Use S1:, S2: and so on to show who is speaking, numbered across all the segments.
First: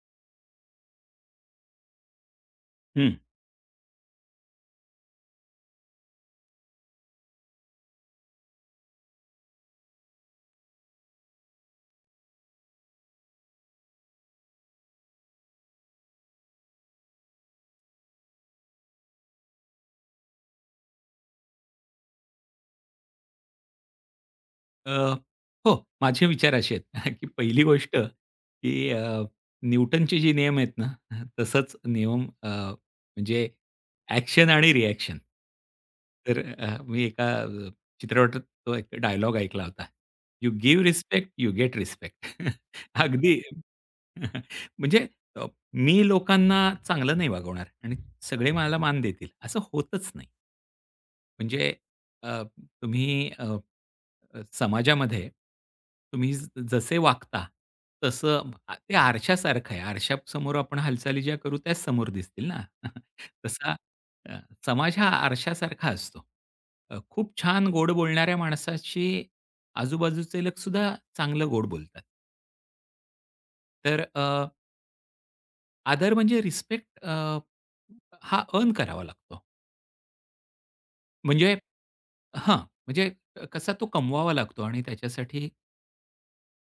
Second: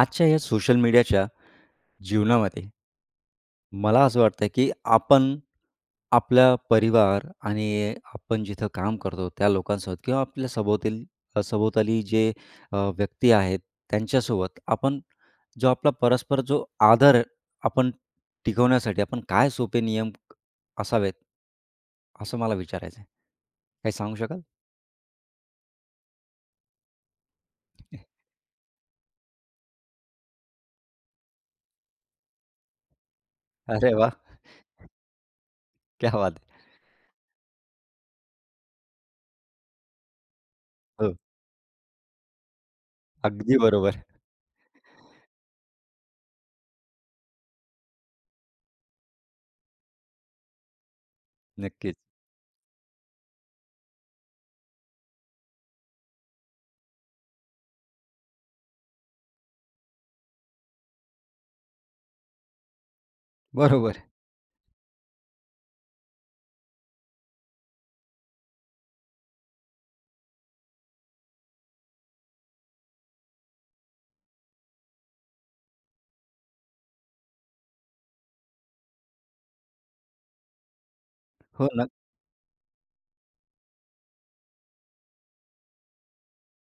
S1: आजच्या या सोशल मीडियाच्या जीवनामध्ये
S2: हं.
S1: मला असं वाटतं की आपण आपल्या परिवार आणि आपण जिथं काम करतो त्या लोकांसोबत किंवा आपल्या सभोवताली जे व्यक्ती आहेत त्यांच्यासोबत आपण जो आपला परस्पर जो आदर आपण टिकवण्यासाठी आपण काय सोपे नियम असावेत, असं मला विचारायचं आहे. काही सांगू शकाल?
S2: अ, हो, माझे विचार असे आहेत, की पहिली गोष्ट, की न्यूटनचे जे नियम आहेत ना, तसंच नियम म्हणजे
S1: अरे वाह!
S2: ॲक्शन आणि रिॲक्शन.
S1: क्या
S2: तर
S1: बात है!
S2: मी एका चित्रपटात तो एक डायलॉग ऐकला होता. "यू गिव्ह
S1: हो,
S2: रिस्पेक्ट, यू गेट रिस्पेक्ट." अगदी.
S1: अगदी बरोबर.
S2: म्हणजे अ, मी लोकांना चांगलं नाही वागवणार आणि सगळे मला मान देतील, असं होतच नाही. म्हणजे
S1: नक्कीच.
S2: अ, तुम्ही अ, अ, समाजामध्ये तुम्ही जसे वागता, तसं ते आरशासारखं आहे. आरशासमोर आपण हालचाली ज्या करू त्याच समोर दिसतील ना. तसा,
S1: बरोबर.
S2: अ, समाज हा आरशासारखा असतो. खूप छान गोड बोलणाऱ्या माणसाशी आजूबाजूचे लोकसुद्धा चांगलं गोड बोलतात. तर आदर म्हणजे रिस्पेक्ट हा अर्न करावा लागतो. म्हणजे
S1: हो ना.
S2: हां, म्हणजे कसा तो कमवावा लागतो आणि त्याच्यासाठी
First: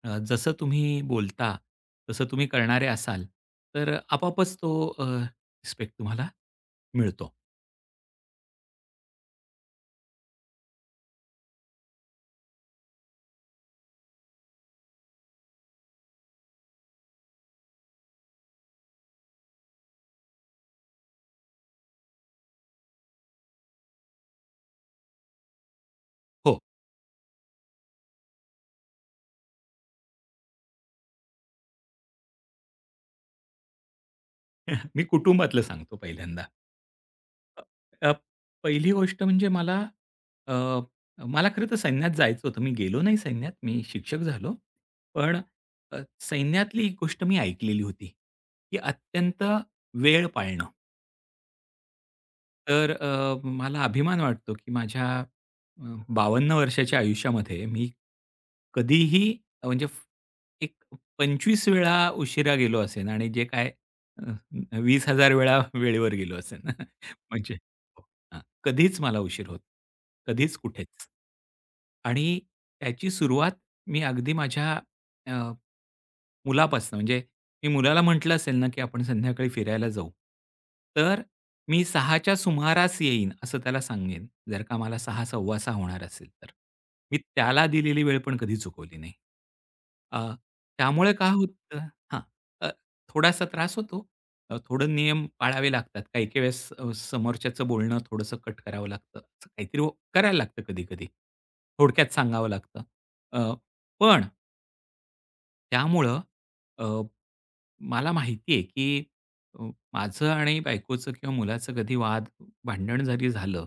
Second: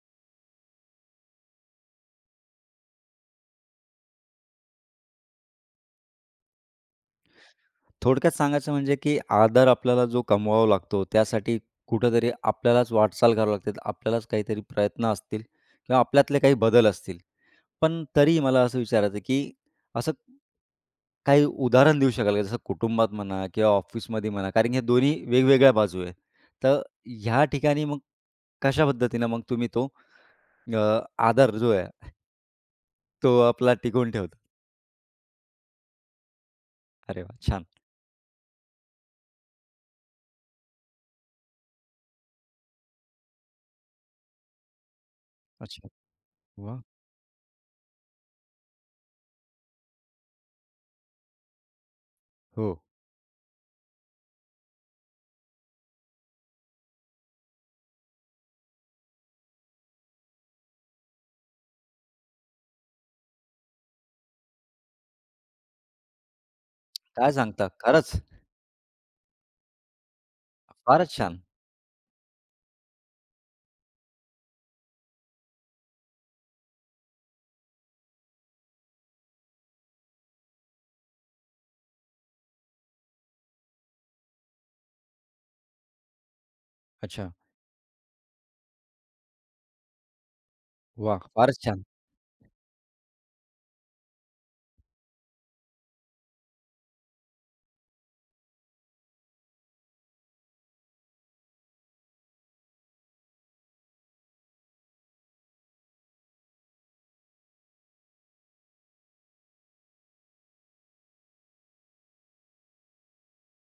S2: जसं तुम्ही बोलता, तसं तुम्ही करणारे असाल, तर आपोआपच तो रिस्पेक्ट तुम्हाला मिळतो.
S1: थोडक्यात सांगायचं म्हणजे, की आदर आपल्याला जो कमवावा लागतो, त्यासाठी कुठेतरी आपल्यालाच वाटचाल करावी लागते. आपल्यालाच काहीतरी प्रयत्न असतील किंवा आपल्यातले काही बदल असतील. पण तरी मला असं विचारायचं आहे, की असं काही उदाहरण देऊ शकाल का? जसं कुटुंबात म्हणा किंवा ऑफिसमध्ये म्हणा, कारण हे दोन्ही वेगवेगळ्या बाजू आहे.
S2: हो.
S1: तर ह्या ठिकाणी मग कशा पद्धतीनं मग तुम्ही तो अ, आदर जो आहे, तो आपला टिकवून ठेवता?
S2: मी कुटुंबातलं सांगतो पहिल्यांदा.
S1: अरे वाह!
S2: अ,
S1: छान.
S2: अ, पहिली गोष्ट म्हणजे मला अ, मला खरं तर सैन्यात जायचं होतं. मी गेलो नाही सैन्यात, मी शिक्षक झालो. पण
S1: अच्छा.
S2: अ,
S1: वाह!
S2: सैन्यातली एक गोष्ट मी ऐकलेली होती, की अत्यंत वेळ पाळणं.
S1: हो.
S2: तर मला अभिमान वाटतो, की माझ्या 52 वर्षाच्या आयुष्यामध्ये मी कधीही, म्हणजे एक 25 वेळा उशिरा गेलो असेन आणि जे काय अ, 20,000 वेळा वेळेवर गेलो असेन.
S1: काय
S2: म्हणजे
S1: सांगता?
S2: हो,
S1: खरंच.
S2: हां. कधीच मला उशीर होत कधीच कुठेच.
S1: फारच छान.
S2: आणि त्याची सुरुवात मी अगदी माझ्या मुलापासनं, म्हणजे मी मुलाला म्हटलं असेल ना, की आपण संध्याकाळी फिरायला जाऊ. तर मी 6च्या सुमारास येईन असं त्याला सांगेन, जर का मला 6, 6:15 होणार असेल तर. मी
S1: अच्छा.
S2: त्याला दिलेली वेळ पण कधी चुकवली नाही. अ, त्यामुळे
S1: वाह!
S2: काय
S1: फारच
S2: होतं.
S1: छान.
S2: हां, अ, थोडासा त्रास होतो. थोडं नियम पाळावे लागतात. काही-काही वेळेस समोरच्याचं बोलणं थोडंसं कट करावं लागतं. असं काहीतरी करायला लागतं कधी-कधी. थोडक्यात सांगावं लागतं. अ, पण त्यामुळं मला माहिती आहे, की अ, माझं आणि बायकोचं किंवा मुलाचं कधी वाद, भांडण जरी झालं,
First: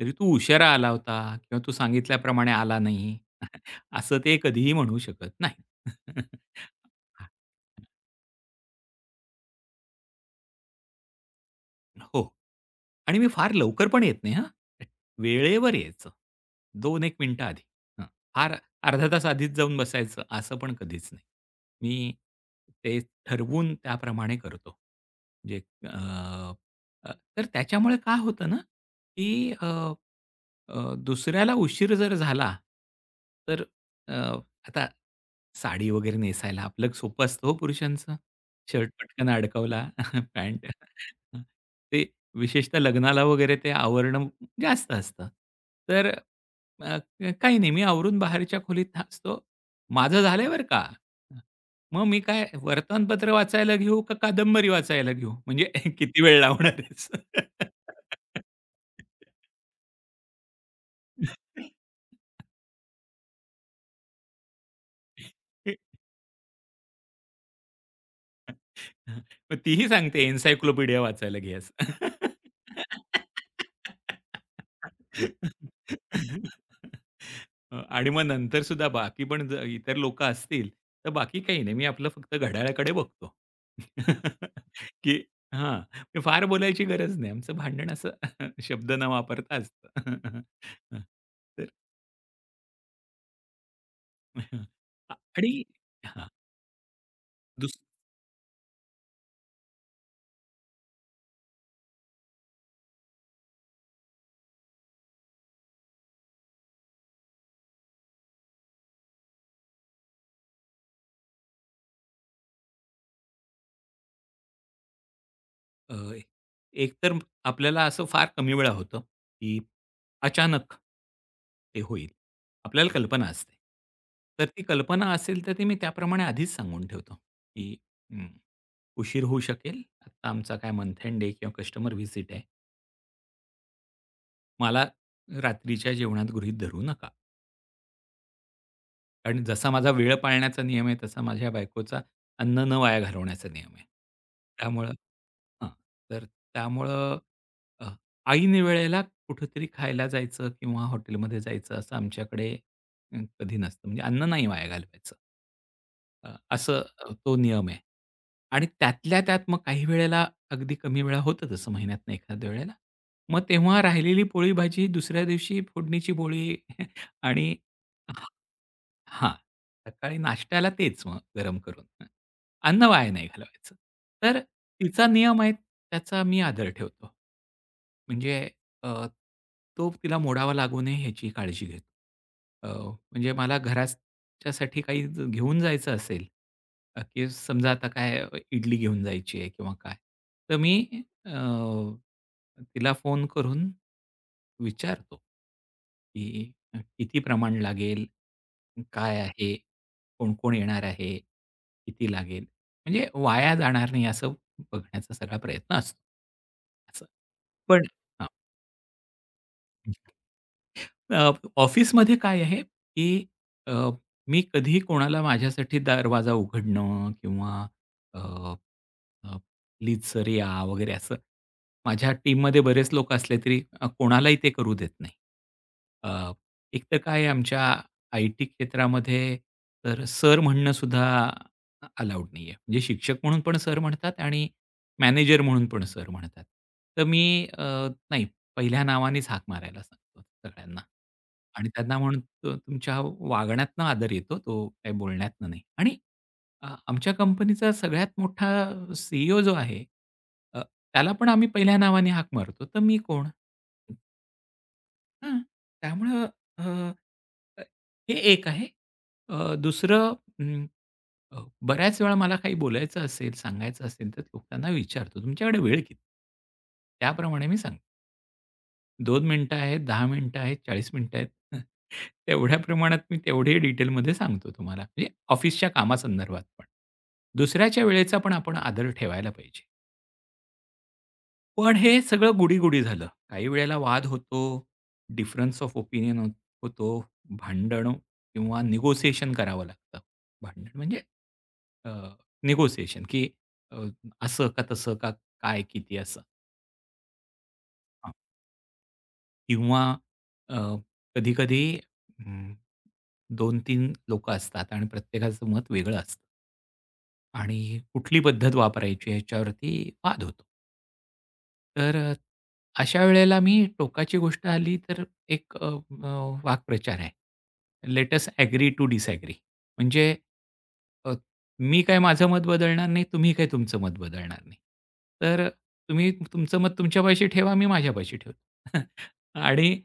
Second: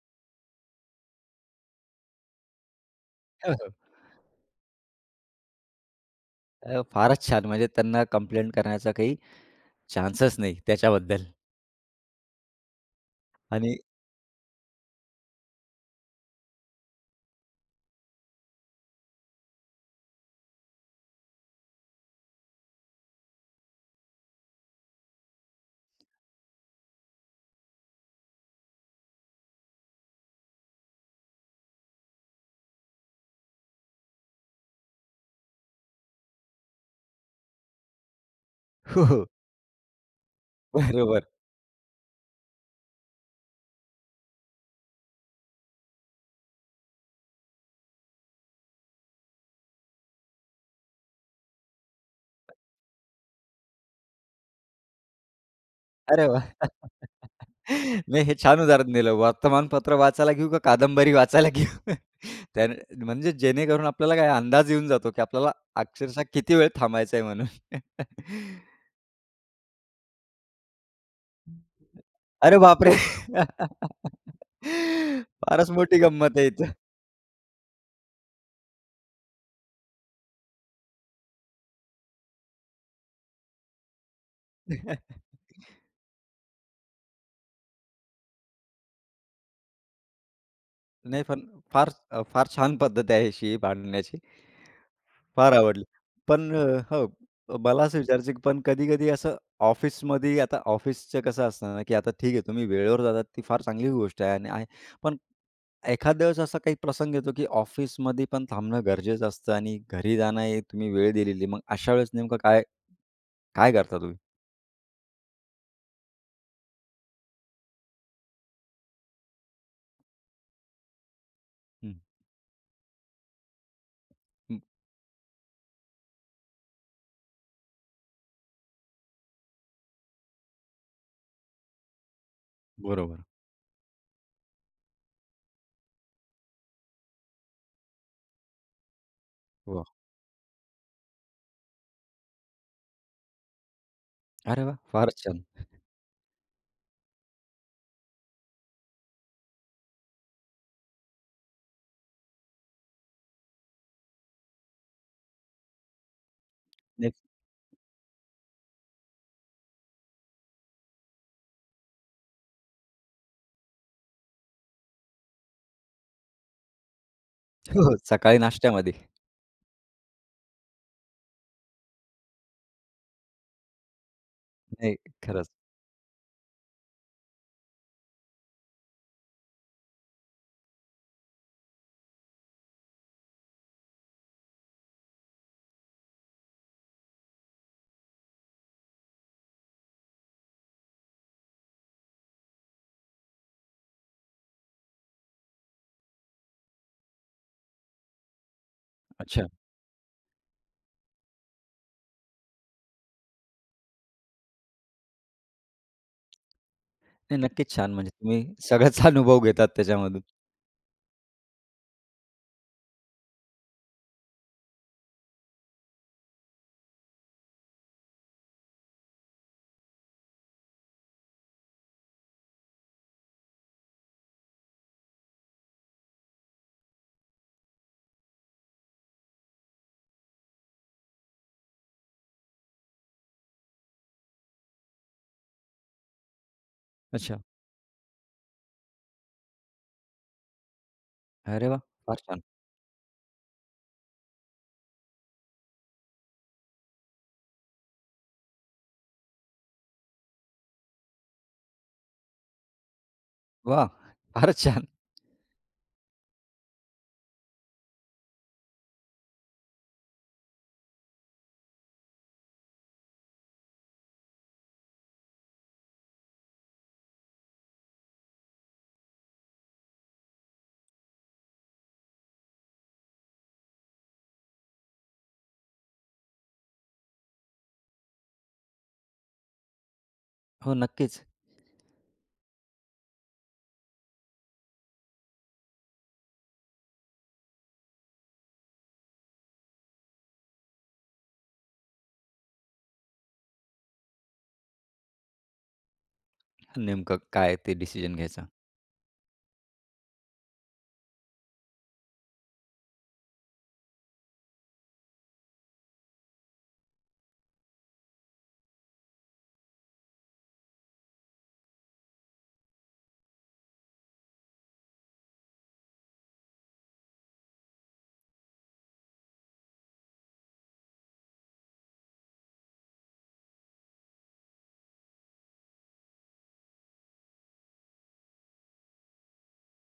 S2: तरी "तू उशिरा आला होता" किंवा "तू सांगितल्याप्रमाणे आला नाही."
S1: हो, हो.
S2: असं ते कधीही म्हणू शकत नाही.
S1: अ, फारच छान. म्हणजे त्यांना कंप्लेंट करण्याचा काही चान्सच नाही त्याच्याबद्दल
S2: हो. आणि मी फार
S1: आणि
S2: लवकर पण येत नाही हां. वेळेवर यायचं. 2-1 मिनिटं आधी. हं. फार अर्धा तास आधीच जाऊन बसायचं असं पण कधीच नाही. मी ते ठरवून त्याप्रमाणे करतो. म्हणजे, अ, अ, तर त्याच्यामुळे काय होतं ना, की, अ, अ, दुसऱ्याला उशीर जर झाला, तर, अ, आता साडी वगैरे नेसायला आपलं सोपं असतं हो पुरुषांचं. शर्ट
S1: हो, हो.
S2: पटकन अडकवला, पॅन्ट.
S1: बरोबर.
S2: ते विशेषतः लग्नाला वगैरे ते आवरणं जास्त असतं. तर काही नाही मी आवरून बाहेरच्या खोलीत असतो. माझं झालंय बरं का. मग मी काय वर्तमानपत्र वाचायला घेऊ का कादंबरी वाचायला घेऊ? म्हणजे किती
S1: अरे
S2: वेळ
S1: वाह!
S2: लावणार आहेस?
S1: नाही हे छान उदाहरण दिलं. वर्तमानपत्र वाचायला घेऊ का कादंबरी वाचायला घेऊ? त्याने म्हणजे जेणेकरून आपल्याला काय अंदाज येऊन जातो, की आपल्याला अक्षरशः किती वेळ थांबायचं आहे म्हणून.
S2: हां. मग तीही सांगते एन्सायक्लोपीडिया वाचायला घे असं.
S1: अरे बापरे! फारच मोठी गंमत आहे इथं.
S2: आणि मग नंतर सुद्धा बाकी पण जर इतर लोकं असतील, तर बाकी काही नाही. मी आपलं फक्त घड्याळाकडे बघतो. की हां, मी फार बोलायची गरज नाही. आमचं भांडण असं शब्द न वापरता असतं.
S1: नाही पण
S2: तर
S1: फार फार छान पद्धत आहे अशी भांडण्याची.
S2: अ, आणि
S1: फार आवडली.
S2: हां,
S1: पण अ, हो,
S2: दुस
S1: मला असं विचारायचं आहे, की पण कधी-कधी असं ऑफिसमध्ये आता ऑफिसचं कसं असतं ना, की आता ठीक आहे तुम्ही वेळेवर जातात ती फार चांगली गोष्ट आहे आणि आहे. पण एखाद्या वेळेस असा काही प्रसंग येतो, की ऑफिसमध्ये पण थांबणं गरजेचं असतं आणि घरी जाणं हे तुम्ही वेळ दिलेली. मग अशा वेळेस नेमकं काय काय करता तुम्ही?
S2: अ, एकतर आपल्याला असं फार कमी वेळा होतं, की अचानक ते
S1: हं,
S2: होईल. आपल्याला कल्पना असते. तर
S1: हं.
S2: ती कल्पना असेल, तर ती मी त्याप्रमाणे आधीच सांगून ठेवतो, की अं, उशीर होऊ शकेल. आत्ता आमचा काय मंथ एंड आहे किंवा कस्टमर व्हिजिट आहे.
S1: बरोबर.
S2: मला रात्रीच्या जेवणात गृहीत धरू नका. कारण जसा
S1: वाह!
S2: माझा वेळ पाळण्याचा नियम आहे, तसा माझ्या बायकोचा अन्न न वाया घालवण्याचा नियम आहे.
S1: अरे वाह!
S2: त्यामुळं
S1: फारच छान.
S2: हां, तर त्यामुळं अ, ऐन वेळेला कुठेतरी खायला जायचं किंवा हॉटेलमध्ये जायचं असं आमच्याकडे कधी नसतं. म्हणजे अन्न नाही वाया घालवायचं. अ, असं
S1: नाही
S2: तो नियम आहे. आणि त्यातल्या त्यात मग काही वेळेला अगदी कमी वेळा होतं तसं महिन्यातनं एखाद्या वेळेला. मग तेव्हा राहिलेली पोळी भाजी दुसऱ्या दिवशी फोडणीची पोळी आणि
S1: हो, सकाळी नाश्त्यामध्ये.
S2: हां. सकाळी नाश्त्याला तेच मग गरम करून. हं. अन्न वाया नाही घालवायचं. तर
S1: नाही
S2: तिचा नियम
S1: खरंच.
S2: आहे त्याचा मी आदर ठेवतो. म्हणजे अ, तो तिला मोडावा लागू नये ह्याची काळजी घेतो. अ, म्हणजे मला घराच्यासाठी काही घेऊन जायचं असेल, की समजा आता काय इडली घेऊन जायची आहे किंवा काय, तर मी अ, तिला फोन करून विचारतो, की किती प्रमाण लागेल? काय
S1: अच्छा.
S2: आहे? कोण-कोण येणार आहे? किती लागेल? म्हणजे वाया जाणार नाही असं बघण्याचा सगळा प्रयत्न असतो. असं.
S1: नाही नक्कीच
S2: पण
S1: छान म्हणजे तुम्ही सगळ्याच अनुभव घेतात त्याच्यामधून.
S2: अ, ऑफिसमध्ये काय आहे, की अ, मी कधीही कोणाला माझ्यासाठी दरवाजा उघडणं किंवा, अ, अ, "प्लीज सर या" वगैरे असं माझ्या टीममध्ये बरेच लोक असले तरी कोणालाही ते करू देत नाही. अ, एक तर काय आहे आमच्या आय-टी क्षेत्रामध्ये, तर सर म्हणणं सुद्धा अलाउड नाही आहे. म्हणजे शिक्षक म्हणून पण सर म्हणतात आणि मॅनेजर म्हणून पण सर म्हणतात. तर
S1: अच्छा.
S2: मी अ, नाही पहिल्या नावानेच हाक मारायला सांगतो सगळ्यांना. आणि
S1: अरे वाह!
S2: त्यांना
S1: फार छान.
S2: म्हणतो तुमच्या वागण्यातनं आदर येतो तो काही बोलण्यातनं नाही. आणि आमच्या कंपनीचा सगळ्यात मोठा सी जो आहे त्याला पण आम्ही पहिल्या नावाने हाक मारतो, तर मी कोण?
S1: वाह! फारच छान.
S2: हां, त्यामुळं अ, अ, हे एक आहे. दुसरं, अं, अ, बऱ्याच वेळा मला काही बोलायचं असेल, सांगायचं असेल, तर लोकांना विचारतो, तुमच्याकडे वेळ किती? त्याप्रमाणे मी सांगतो. 2 मिनिटं आहेत, 10 मिनिटं आहेत, 40 मिनिटं आहेत. तेवढ्या प्रमाणात मी तेवढे डिटेलमध्ये सांगतो तुम्हाला. म्हणजे ऑफिसच्या कामासंदर्भात पण. दुसऱ्याच्या वेळेचा पण आपण आदर ठेवायला पाहिजे.
S1: हो, नक्कीच.
S2: पण हे सगळं गोडी-गोडी झालं. काही वेळेला वाद होतो, डिफरन्स ऑफ ओपिनियन हो होतो, भांडण किंवा निगोसिएशन करावं लागतं. भांडण म्हणजे निगोसिएशन की अ, असं का तसं का, काय किती असं.
S1: नेमकं काय ते डिसिजन घ्यायचा.
S2: किंवा कधी-कधी अं, तीन 3 लोकं असतात आणि प्रत्येकाचं मत वेगळं असतं. आणि कुठली पद्धत वापरायची ह्याच्यावरती वाद होतो. तर अशा वेळेला मी टोकाची गोष्ट आली तर एक, अ, अ, वाक्प्रचार आहे. Let us agree to disagree. म्हणजे अ, मी काय माझं मत बदलणार नाही, तुम्ही काय तुमचं मत बदलणार नाही. तर तुम्ही तुमचं मत तुमच्यापाशी ठेवा, मी माझ्यापाशी ठेवतो. आणि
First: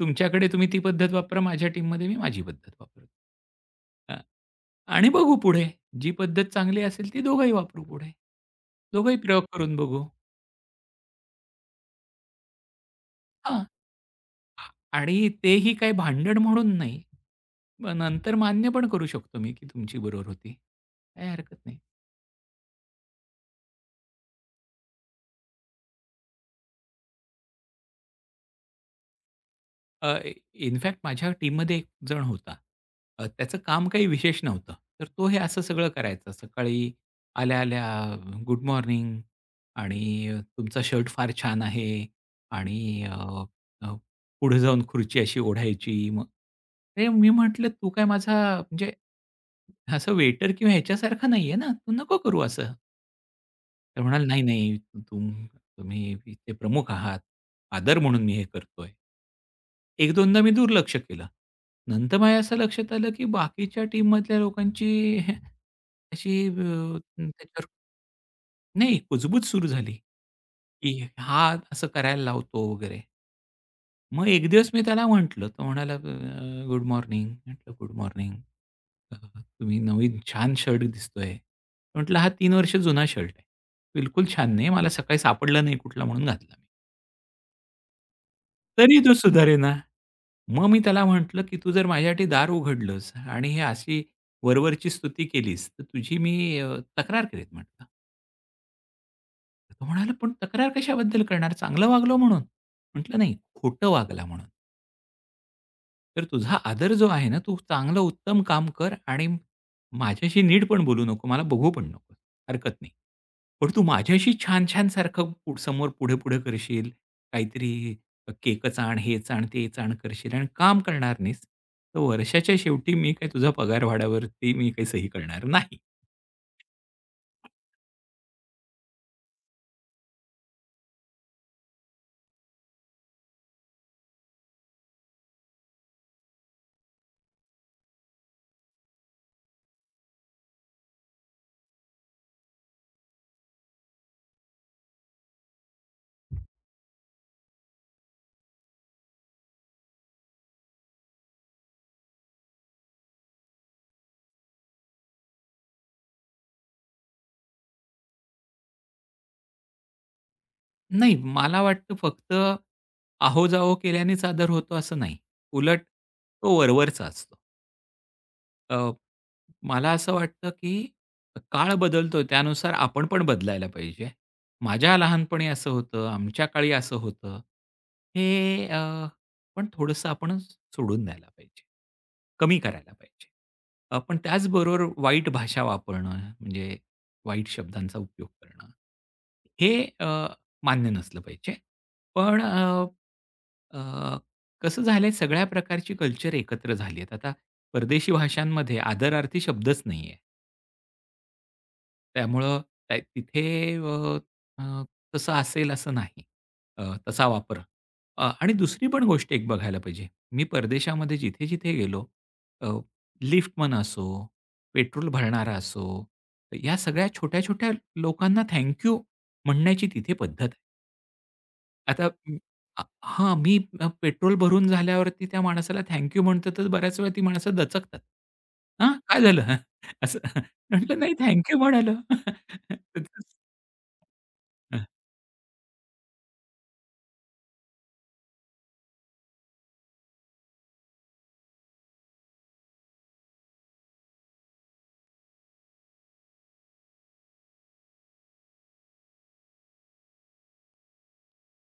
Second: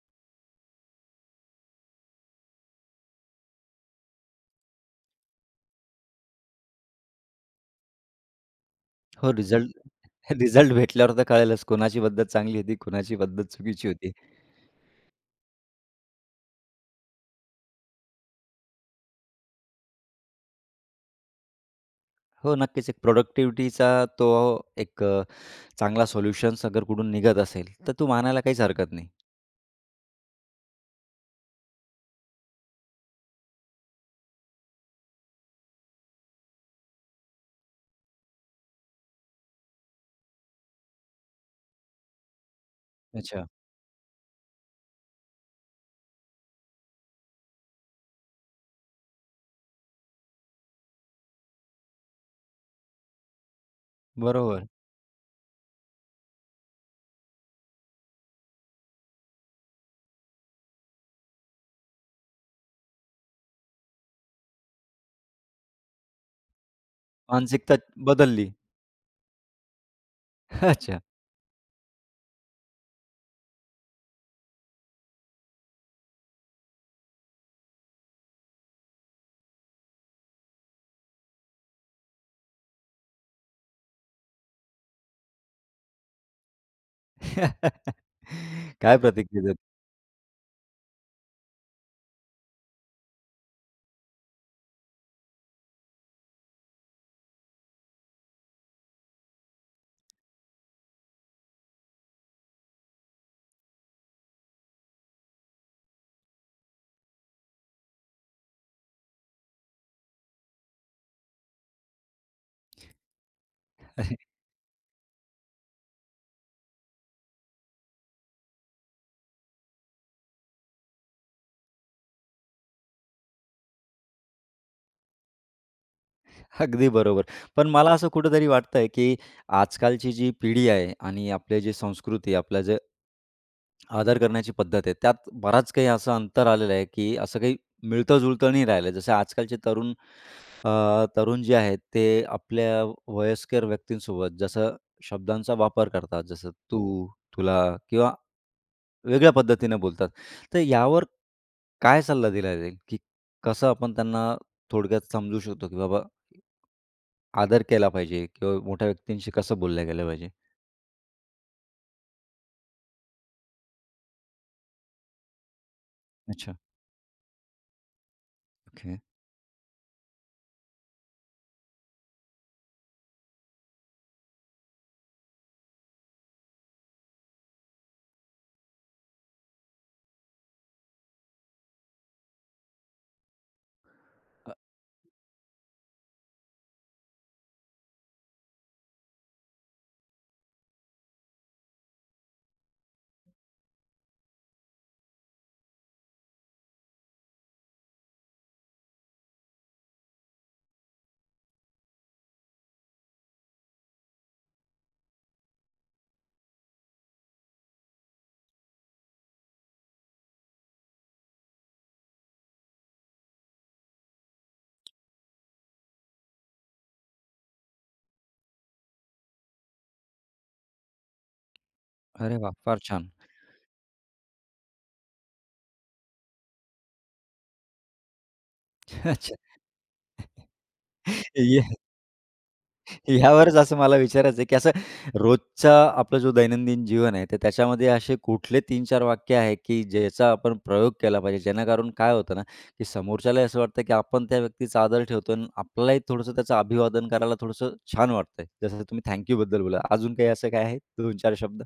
S2: तुमच्याकडे तुम्ही ती पद्धत वापरा, माझ्या टीममध्ये मी माझी पद्धत वापरतो. आणि बघू पुढे. जी पद्धत चांगली असेल ती दोघंही वापरू पुढे. दोघंही
S1: हो,
S2: प्रयोग करून
S1: रिझल्ट
S2: बघू.
S1: रिझल्ट भेटल्यावर तर कळेलच कोणाची पद्धत चांगली होती, कोणाची पद्धत
S2: हां.
S1: चुकीची होती.
S2: आणि तेही काही भांडण म्हणून नाही. मग नंतर मान्य पण करू शकतो मी, की तुमची बरोबर होती. काही हरकत नाही.
S1: हो, नक्कीच एक प्रॉडक्टिव्हिटीचा तो एक चांगला सोल्युशन्स अगर कुठून निघत असेल, तर तू मानायला काहीच हरकत नाही.
S2: अ, इनफॅक्ट माझ्या टीममध्ये एक जण होता. त्याचं काम काही विशेष नव्हतं. तर तो हे असं सगळं करायचा. सकाळी आल्या-आल्या गुड मॉर्निंग आणि तुमचा शर्ट फार छान आहे आणि, अ,
S1: अच्छा,
S2: अ, पुढे जाऊन खुर्ची अशी ओढायची. मग अरे, मी म्हटलं, "तू काय माझा म्हणजे असं वेटर किंवा ह्याच्यासारखा नाही आहे ना? तू नको करू असं." तर म्हणाला, "नाही,
S1: बरोबर.
S2: नाही. तू तुम्ही इथे प्रमुख आहात. आदर म्हणून मी हे करतोय." एक 2दा मी दुर्लक्ष केलं. नंतर माझ्या असं लक्षात आलं, की बाकीच्या टीममधल्या लोकांची अशी त्याच्यावर,
S1: मानसिकता बदलली.
S2: नाही, कुजबूज सुरू झाली,
S1: अच्छा.
S2: की हा असं करायला लावतो वगैरे. मग एक दिवस मी त्याला म्हटलं, तो म्हणाला, " गुड मॉर्निंग." म्हटलं, "गुड मॉर्निंग. अ, तुम्ही नवीन छान शर्ट दिसतोय." म्हटलं, "हा 3 वर्ष जुना शर्ट आहे. बिलकुल छान नाही. मला सकाळी सापडला नाही कुठला म्हणून घातला मी."
S1: काय
S2: तरी तो
S1: प्रतिक्रिया
S2: सुधारेना. मग मी त्याला म्हटलं, की "तू जर माझ्यासाठी दार उघडलंस आणि हे अशी वरवरची स्तुती केलीस, तर तुझी मी तक्रार करीन" म्हटलं. तो म्हणाला, "पण तक्रार कशाबद्दल करणार? चांगलं वागलो म्हणून." म्हटलं, "नाही, खोटं वागला म्हणून. तर तुझा आदर जो आहे ना, तू चांगलं उत्तम काम कर आणि माझ्याशी नीट पण बोलू नको, मला बघू पण नको. हरकत नाही." पण तू माझ्याशी छान-छान सारखं समोर पुढे-पुढे करशील, काहीतरी केकच आण, हेच आण, तेच आण करशील आणि काम करणार नाहीस. तर वर्षाच्या शेवटी मी काही तुझ्या पगारवाढ्यावरती मी काही सही करणार नाही.
S1: अगदी बरोबर. पण मला असं कुठेतरी वाटतंय, की आजकालची जी पिढी आहे आणि आपली जी संस्कृती, आपलं जे आदर करण्याची पद्धत आहे, त्यात बराच काही असं अंतर आलेलं आहे, की असं काही मिळतं-जुळतं नाही राहिलं. जसं आजकालचे तरुण जे आहेत, ते आपल्या वयस्कर व्यक्तींसोबत जसं शब्दांचा वापर करतात, जसं तू, तुला किंवा वेगळ्या पद्धतीने बोलतात. तर यावर काय सल्ला दिला जाईल, की कसं आपण त्यांना थोडक्यात समजू शकतो, की बाबा आदर केला पाहिजे किंवा मोठ्या व्यक्तींशी कसं बोललं गेलं पाहिजे.
S2: नाही, मला वाटतं फक्त आहो-जाहो केल्यानेच आदर होतो असं नाही. उलट
S1: अच्छा,
S2: तो वरवरचा असतो. अ,
S1: ओके.
S2: मला असं वाटतं, की काळ बदलतोय त्यानुसार आपण पण बदलायला पाहिजे. माझ्या लहानपणी असं होतं, आमच्या काळी असं होतं. हे, पण थोडंसं आपण सोडून द्यायला पाहिजे. कमी करायला पाहिजे. पण
S1: अ,
S2: त्याचबरोबर वाईट भाषा वापरणं, म्हणजे वाईट शब्दांचा उपयोग करणं. हे मान्य नसलं पाहिजे. पण अ, अ कसं झालंय सगळ्या प्रकारची कल्चर एकत्र झाली आहेत. आता परदेशी भाषांमध्ये आदरार्थी शब्दच नाहीये. त्यामुळं त्या तिथे, अ, अ, तसं असेल असं नाही. अ, तसा वापर. आणि दुसरी पण गोष्ट एक बघायला पाहिजे. मी परदेशामध्ये जिथे-जिथे गेलो, अ, लिफ्टमन असो, पेट्रोल भरणारा असो, या सगळ्या छोट्या-छोट्या लोकांना थँक यू म्हणण्याची तिथे पद्धत आहे. आता
S1: अरे वाह! फार छान.
S2: हां, मी पेट्रोल भरून झाल्यावरती त्या माणसाला थँक म्हणतो, तर बऱ्याच वेळा ती माणसं दचकतात. "हां, काय
S1: अच्छा.
S2: झालं?" असं. म्हटलं, "नाही, थँक
S1: या
S2: म्हणालो."
S1: यावरच असं मला विचारायचं आहे, की असं रोजचा आपला जो दैनंदिन जीवन आहे, तर त्याच्यामध्ये असे कुठले 3-4 वाक्य आहे, की ज्याचा आपण प्रयोग केला पाहिजे? जेणेकरून काय होतं ना, की समोरच्यालाही असं वाटतं, की आपण त्या व्यक्तीचा आदर ठेवतो आणि आपल्यालाही थोडंसं त्याचं अभिवादन करायला थोडंसं छान वाटतंय. जसं तुम्ही थँक बद्दल बोलला. अजून काही असं काय आहे 2-4 शब्द?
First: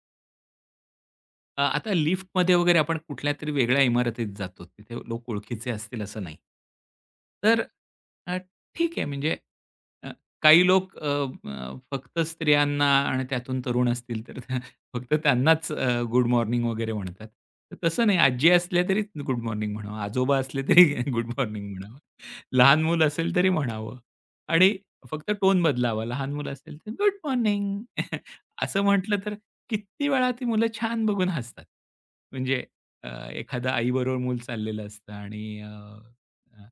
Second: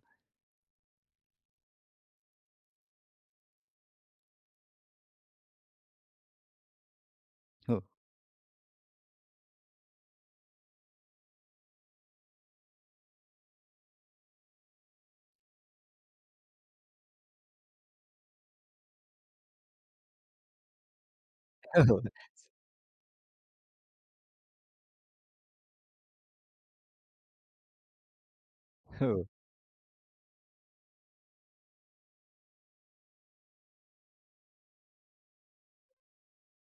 S2: आता लिफ्टमध्ये वगैरे आपण कुठल्यातरी वेगळ्या इमारतीत जातो. तिथे लोक ओळखीचे असतील असं नाही. तर
S1: हो.
S2: अ, ठीक आहे, म्हणजे अ, काही लोक अ, अ, फक्त स्त्रियांना आणि त्यातून तरुण असतील तर फक्त त्यांनाच गुड मॉर्निंग वगैरे म्हणतात. तर तसं नाही, आजी असल्या तरी गुड मॉर्निंग म्हणावं, आजोबा असले तरी गुड मॉर्निंग म्हणावं.
S1: हो,
S2: लहान मूल असेल तरी म्हणावं आणि फक्त टोन बदलावा. लहान मुलं असेल तर गुड मॉर्निंग असं
S1: हो.
S2: म्हटलं, तर किती वेळा ती मुलं छान बघून हसतात. म्हणजे एखादं आईबरोबर मूल चाललेलं असतं आणि, अ,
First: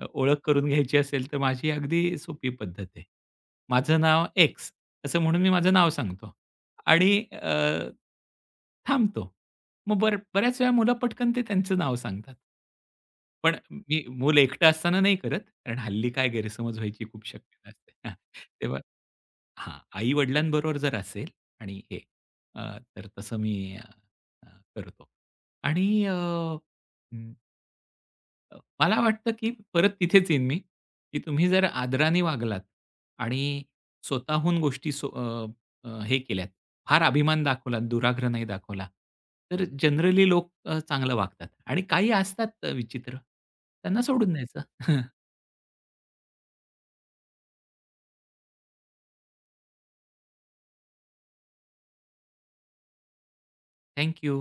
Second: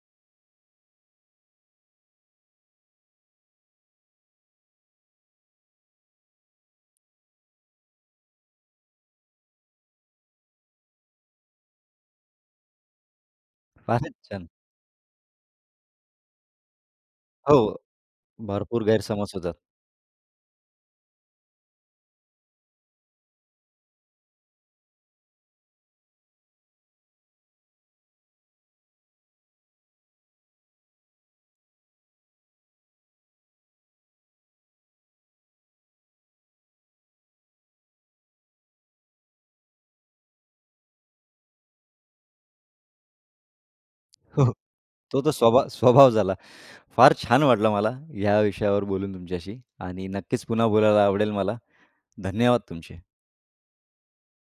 S2: अ, ओळख करून घ्यायची असेल, तर माझी अगदी सोपी पद्धत आहे. माझं नाव एक्स असं म्हणून मी माझं नाव सांगतो आणि थांबतो. मग बऱ्याच वेळा मुलं पटकन ते त्यांचं नाव सांगतात. पण मी
S1: फारच
S2: मूल
S1: छान.
S2: एकटं असताना नाही करत. कारण हल्ली काय गैरसमज व्हायची खूप
S1: हो.
S2: शक्यता असते. हां, तेव्हा
S1: भरपूर गैरसमज होतात.
S2: हां, आई-वडिलांबरोबर जर असेल आणि हे तर तसं मी अ, अ, करतो आणि मला वाटतं, की परत तिथेच येईन मी, की तुम्ही जर आदराने वागलात आणि स्वतःहून गोष्टी हे केल्यात, फार अभिमान दाखवलात, दुराग्रह नाही दाखवला, तर जनरली लोक चांगलं वागतात आणि काही असतात विचित्र, त्यांना सोडून
S1: हो, हो.
S2: द्यायचं.
S1: तो तर स्वभाव स्वभाव झाला. फार छान वाटलं मला या विषयावर बोलून तुमच्याशी आणि नक्कीच पुन्हा बोलायला आवडेल मला. धन्यवाद तुमचे.
S2: थँक